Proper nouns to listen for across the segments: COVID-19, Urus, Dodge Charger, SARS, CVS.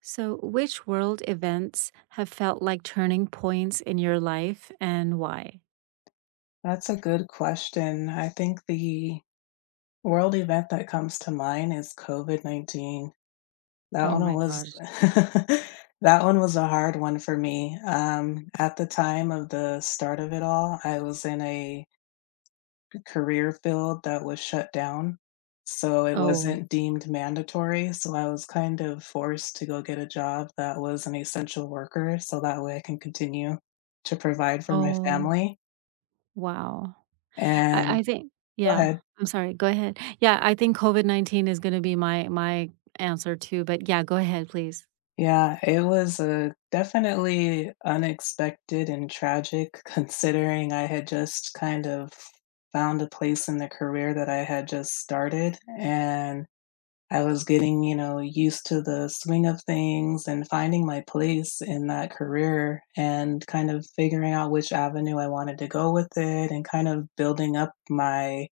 So, which world events have felt like turning points in your life and why? That's a good question. I think the world event that comes to mind is COVID-19. That Oh one my was gosh. that one was a hard one for me. At the time of the start of it all, I was in a career field that was shut down, so it Oh, wasn't deemed mandatory, so I was kind of forced to go get a job that was an essential worker so that way I can continue to provide for my oh, family, wow. I, and I think, go yeah, ahead. I'm sorry. Go ahead. Yeah, I think COVID 19 is going to be my, my answer too. But yeah, go ahead, please. Yeah, it was, definitely unexpected and tragic considering I had just kind of found a place in the career that I had just started, and I was getting, you know, used to the swing of things and finding my place in that career and kind of figuring out which avenue I wanted to go with it and kind of building up my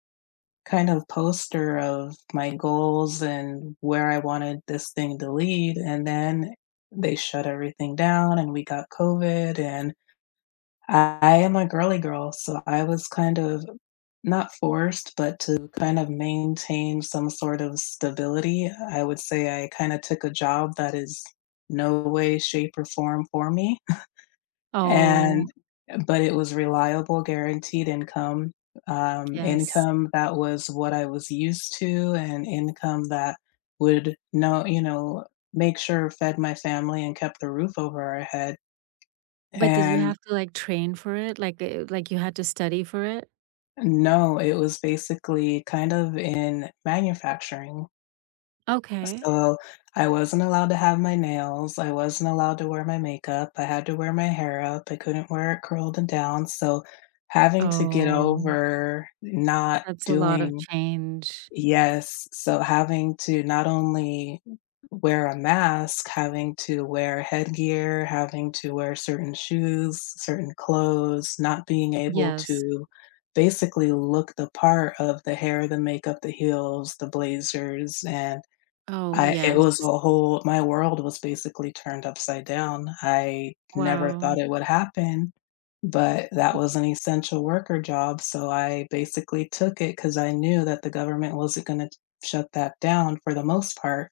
kind of poster of my goals and where I wanted this thing to lead. And then they shut everything down and we got COVID. And I am a girly girl. So I was kind of not forced, but to kind of maintain some sort of stability, I would say I kind of took a job that is no way, shape, or form for me. Oh, And but it was reliable, guaranteed income, yes. income that was what I was used to and income that would know make sure fed my family and kept the roof over our head. But did you And have to like train for it? Like you had to study for it? no, it was basically kind of in manufacturing. Okay. So, I wasn't allowed to have my nails, I wasn't allowed to wear my makeup, I had to wear my hair up, I couldn't wear it curled and down, so having to get Oh, over not that's a lot of doing change. yes, so having to not only wear a mask, having to wear headgear, having to wear certain shoes, certain clothes, not being able Yes. to basically look the part of the hair, the makeup, the heels, the blazers, and Oh, I it yes. was a whole my world was basically turned upside down. I never thought Wow. it would happen, but that was an essential worker job, so I basically took it because I knew that the government wasn't gonna shut that down for the most part.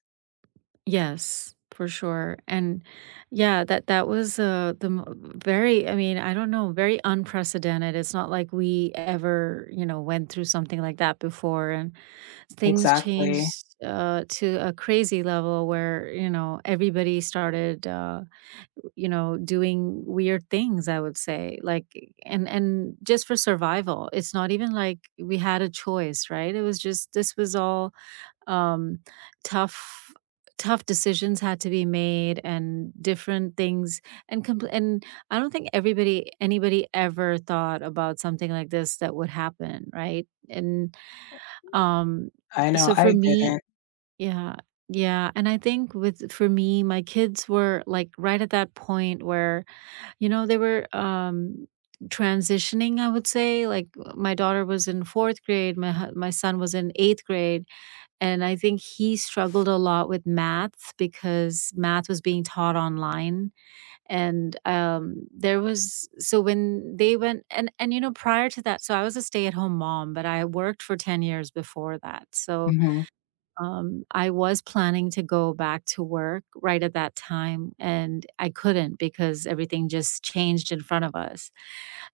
Yes, for sure, and yeah, that was, the mo very, I mean, I don't know, very unprecedented. It's not like we ever, you know, went through something like that before, and things Exactly. changed, to a crazy level where, you know, everybody started, you know, doing weird things, I would say, like and just for survival. It's not even like we had a choice, right? It was just this was all um, tough tough decisions had to be made and different things and I don't think everybody anybody ever thought about something like this that would happen, right? And um I know, so for I me, didn't. yeah, yeah, and I think with for me, my kids were like right at that point where you know they were transitioning, I would say, like my daughter was in fourth grade, my son was in eighth grade, and I think he struggled a lot with math because math was being taught online. And there was, so when they went, you know, prior to that, so I was a stay at home mom, but I worked for 10 years before that. So Mhm. I was planning to go back to work right at that time. And I couldn't because everything just changed in front of us.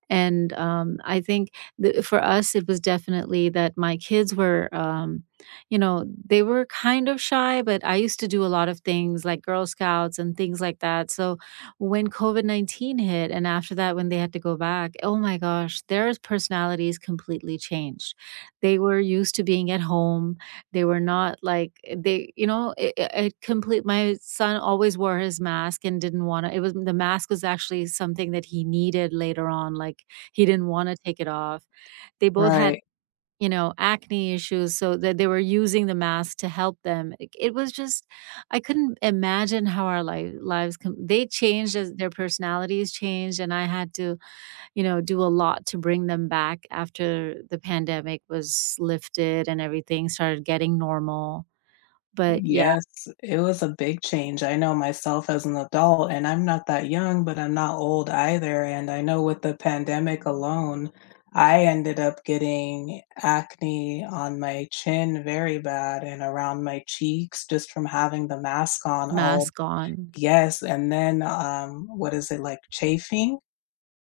And I think for us, it was definitely that my kids were, you know, they were kind of shy, but I used to do a lot of things like Girl Scouts and things like that. So when COVID 19 hit, and after that, when they had to go back, oh my gosh, their personalities completely changed. They were used to being at home, they were not like they, you know, it complete my son always wore his mask and didn't wanna, it was, the mask was actually something that he needed later on, like, he didn't wanna take it off. They both had, Right. you know, acne issues, so that they were using the mask to help them. It was just, I couldn't imagine how our life lives com they changed as their personalities changed, and I had to, you know, do a lot to bring them back after the pandemic was lifted and everything started getting normal. But yeah, Yes, it was a big change. I know myself as an adult, and I'm not that young, but I'm not old either, and I know with the pandemic alone, I ended up getting acne on my chin very bad and around my cheeks just from having the mask on all mask on. yes, and then, what is it, like, chafing?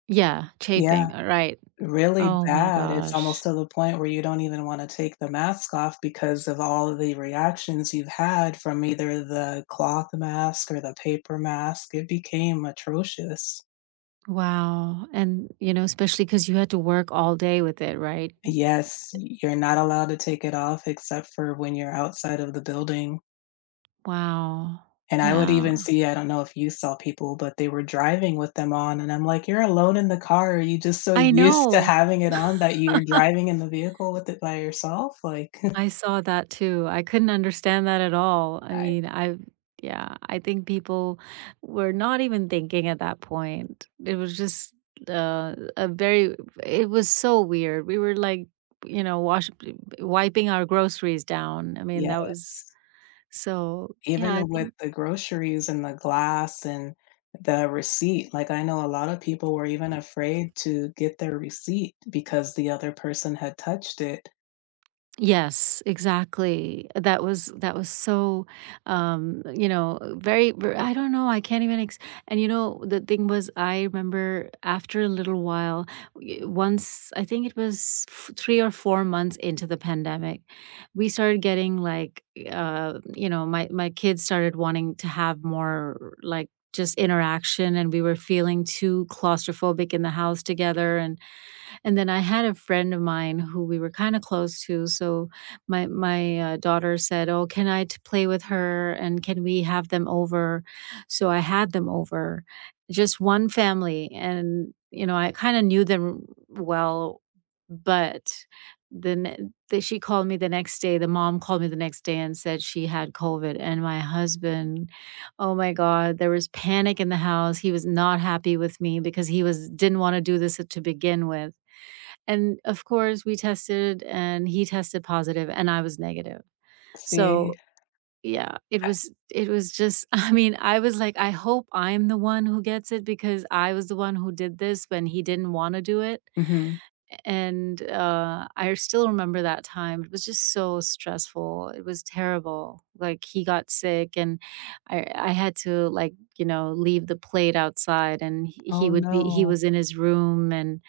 Yeah, Yeah. chafing, right. Really Oh my bad, it's almost gosh. to the point where you don't even wanna take the mask off because of all of the reactions you've had from either the cloth mask or the paper mask, it became atrocious. Wow, and, you know, especially because you had to work all day with it, right? Yes, you're not allowed to take it off except for when you're outside of the building, Wow. and I would Yeah. even see I don't know if you saw people, but they were driving with them on, and I'm like, "You're alone in the car, are you just so I used to know. having it on that you're driving in the vehicle with it by yourself?" Like, I saw that too. I couldn't understand that at all. I I mean, I Yeah, I think people were not even thinking at that point. It was just, a very it was so weird. We were like, you know, wash wiping our groceries down. I mean, that was. yes. So, yeah, I Even with think. the groceries and the glass and the receipt, like, I know a lot of people were even afraid to get their receipt because the other person had touched it. Yes, exactly. That was so, you know, very, ver I don't know, I can't even ex and, you know, the thing was, I remember after a little while, y once, I think it was f 3 or 4 months into the pandemic, we started getting, like, you know, my kids started wanting to have more, like, just interaction, and we were feeling too claustrophobic in the house together. And then I had a friend of mine who we were kinda close to, so my daughter said, "Oh, can I t play with her, and can we have them over?" So I had them over, just one family, and, you know, I kinda knew them well, but then she called me the next day, the mom called me the next day and said she had COVID, and my husband, oh my god, there was panic in the house. He was not happy with me because he was didn't wanna do this to begin with. And of course, we tested and he tested positive and I was negative. See? So, yeah, I it was just I mean, I was like, I hope I'm the one who gets it because I was the one who did this when he didn't want to do it. mhm. And, I still remember that time. It was just so stressful. It was terrible. Like, he got sick, and I had to, like, you know, leave the plate outside, and he Oh, would be he no. was in his room, and,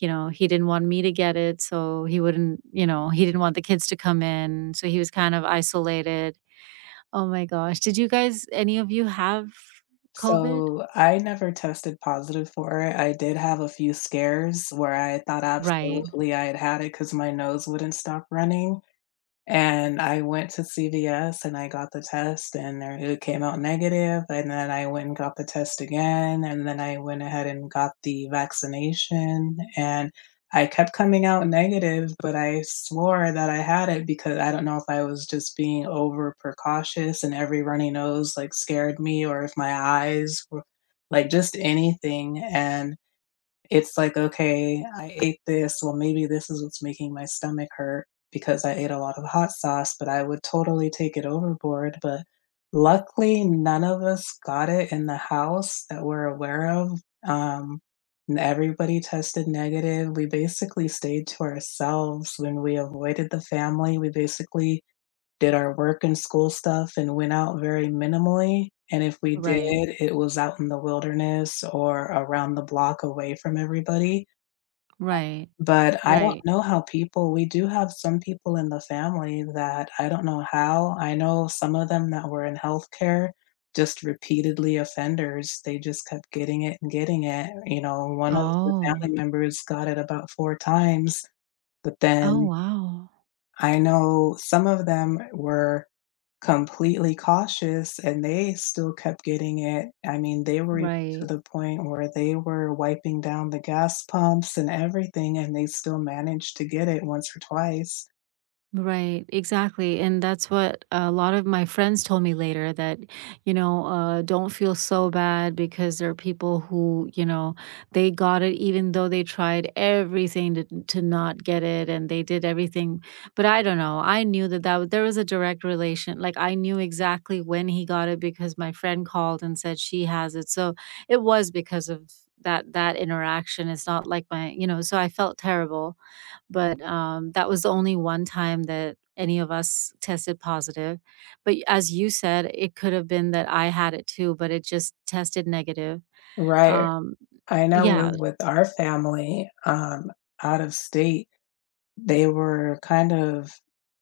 you know, he didn't want me to get it, so he wouldn't, you know, he didn't want the kids to come in, so he was kind of isolated. Oh my gosh. Did you guys any of you have COVID? So, I never tested positive for it. I did have a few scares where I thought Right. absolutely I had had it because my nose wouldn't stop running, and I went to CVS and I got the test and there it came out negative, negative. And then I went and got the test again, and then I went ahead and got the vaccination, and I kept coming out negative, but I swore that I had it because I don't know if I was just being over precautious and every runny nose, like, scared me or if my eyes were like, just anything, and it's like, okay, I ate this. Well, maybe this is what's making my stomach hurt because I ate a lot of hot sauce, but I would totally take it overboard. But luckily, none of us got it in the house that we're aware of. Um, and everybody tested negative. We basically stayed to ourselves when we avoided the family. We basically did our work and school stuff and went out very minimally, and if we Right. did, it was out in the wilderness or around the block away from everybody, Right. but I don't Right. know how people we do have some people in the family that I don't know how. I know some of them that were in healthcare, just repeatedly offenders, they just kept getting it and getting it, you know, one of the Oh. family members got it about 4 times, but Oh, then wow. I know some of them were completely cautious, and they still kept getting it. I mean, they were even to Right. the point where they were wiping down the gas pumps and everything, and they still managed to get it once or twice. Right, exactly. And that's what a lot of my friends told me later that, you know, don't feel so bad because there are people who, you know, they got it even though they tried everything to not get it and they did everything. But I don't know. I knew that, there was a direct relation. Like I knew exactly when he got it because my friend called and said she has it. So it was because of that interaction. It's not like my, you know, so I felt terrible. But, that was the only one time that any of us tested positive. But as you said, it could have been that I had it too, but it just tested negative. Right. Um, I know yeah. with our family, out of state, they were kind of,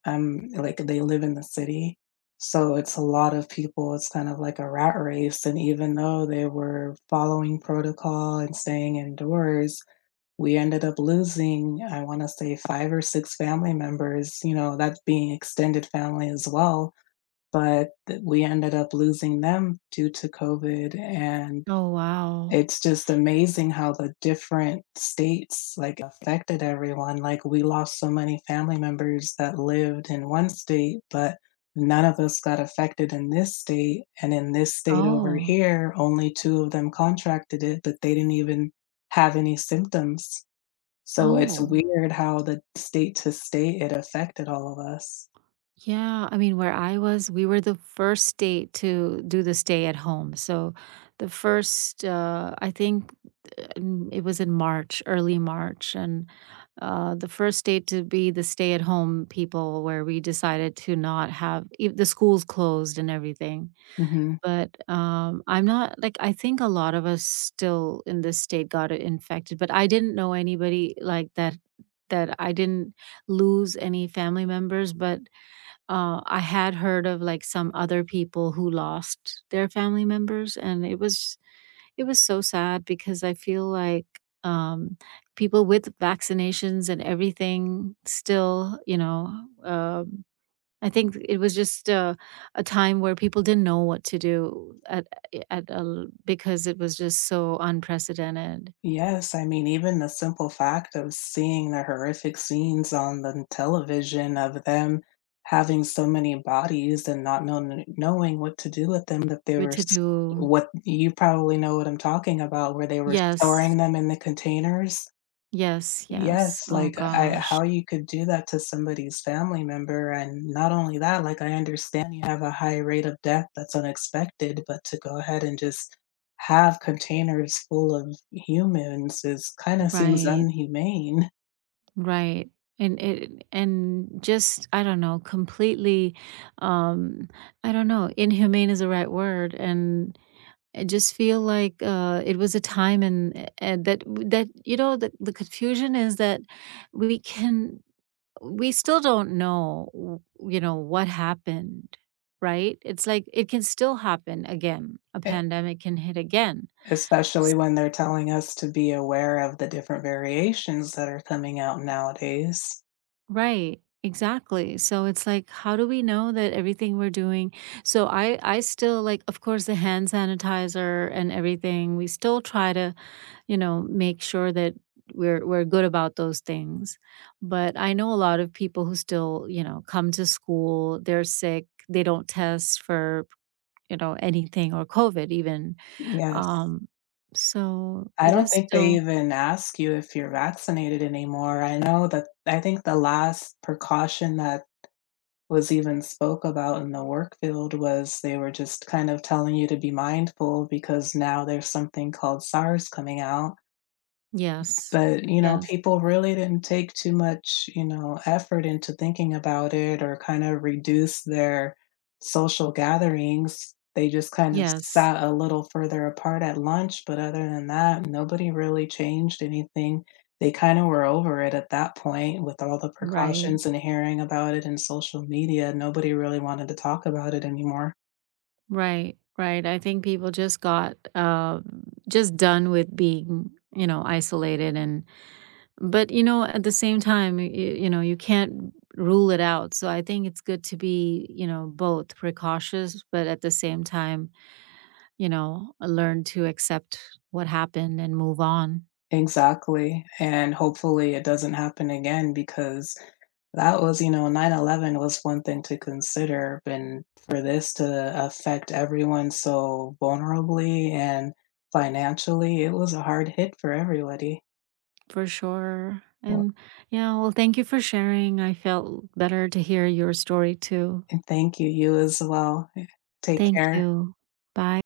like, they live in the city, so it's a lot of people. It's kind of like a rat race, and even though they were following protocol and staying indoors, we ended up losing I want to say 5 or 6 family members, you know, that being extended family as well, but we ended up losing them due to COVID. And Oh, wow. it's just amazing how the different states like affected everyone. Like, we lost so many family members that lived in one state, but none of us got affected in this state, and in this state over Oh, here only two of them contracted it, but they didn't even have any symptoms. So it's oh. weird how the state to state it affected all of us. Yeah, I mean, where I was, we were the first state to do the stay at home. So, the first, it was in March, early March, and the first state to be the stay at home people, where we decided to not have the schools closed and everything. Mhm. But I'm not like, I think a lot of us still in this state got infected, but I didn't know anybody like that, that I didn't lose any family members, but I had heard of like some other people who lost their family members, and it was so sad because I feel like um, people with vaccinations and everything still, you know, um, I think it was just a time where people didn't know what to do at because it was just so unprecedented. Yes, I mean, even the simple fact of seeing the horrific scenes on the television of them having so many bodies and not knowing what to do with them, that they What were to s do? what you probably know what I'm talking about, where they were Yes, storing them in the containers. yes, yes. Yes, Oh like, I gosh, how you could do that to somebody's family member, and not only that, like, I understand you have a high rate of death that's unexpected, but to go ahead and just have containers full of humans is kinda seems right. unhumane, Right. And it and just I don't know, completely um I don't know, inhumane is the right word. And I just feel like it was a time, and that that you know, the confusion is that we can we still don't know you know what happened, right? It's like it can still happen again. A e pandemic can hit again. especially when they're telling us to be aware of the different variations that are coming out nowadays. Right. Exactly. So it's like, how do we know that everything we're doing? So I still like, of course, the hand sanitizer and everything. We still try to, you know, make sure that we're good about those things. But I know a lot of people who still, you know, come to school. They're sick. They don't test for, you know, anything or COVID even. Yes. Um, so I it don't is think they still. even ask you if you're vaccinated anymore. I know that I think the last precaution that was even spoke about in the work field was they were just kind of telling you to be mindful because now there's something called SARS coming out. Yes, But, you know, yes, people really didn't take too much, you know, effort into thinking about it or kind of reduce their social gatherings. They just kind of yes. sat a little further apart at lunch, but other than that, nobody really changed anything. They kind of were over it at that point with all the Right. precautions and hearing about it in social media. Nobody really wanted to talk about it anymore. Right, right. I think people just got just done with being, you know, isolated. And but you know, at the same time, you know, you can't rule it out. So I think it's good to be, you know, both precautious, but at the same time, you know, learn to accept what happened and move on, Exactly, and hopefully it doesn't happen again because that was you know, 9/11 was one thing to consider, and for this to affect everyone so vulnerably and financially, it was a hard hit for everybody. for sure. Well, And yeah, well, thank you for sharing. I felt better to hear your story too. and thank you, you as well. Eh, take Thank care. you. Bye.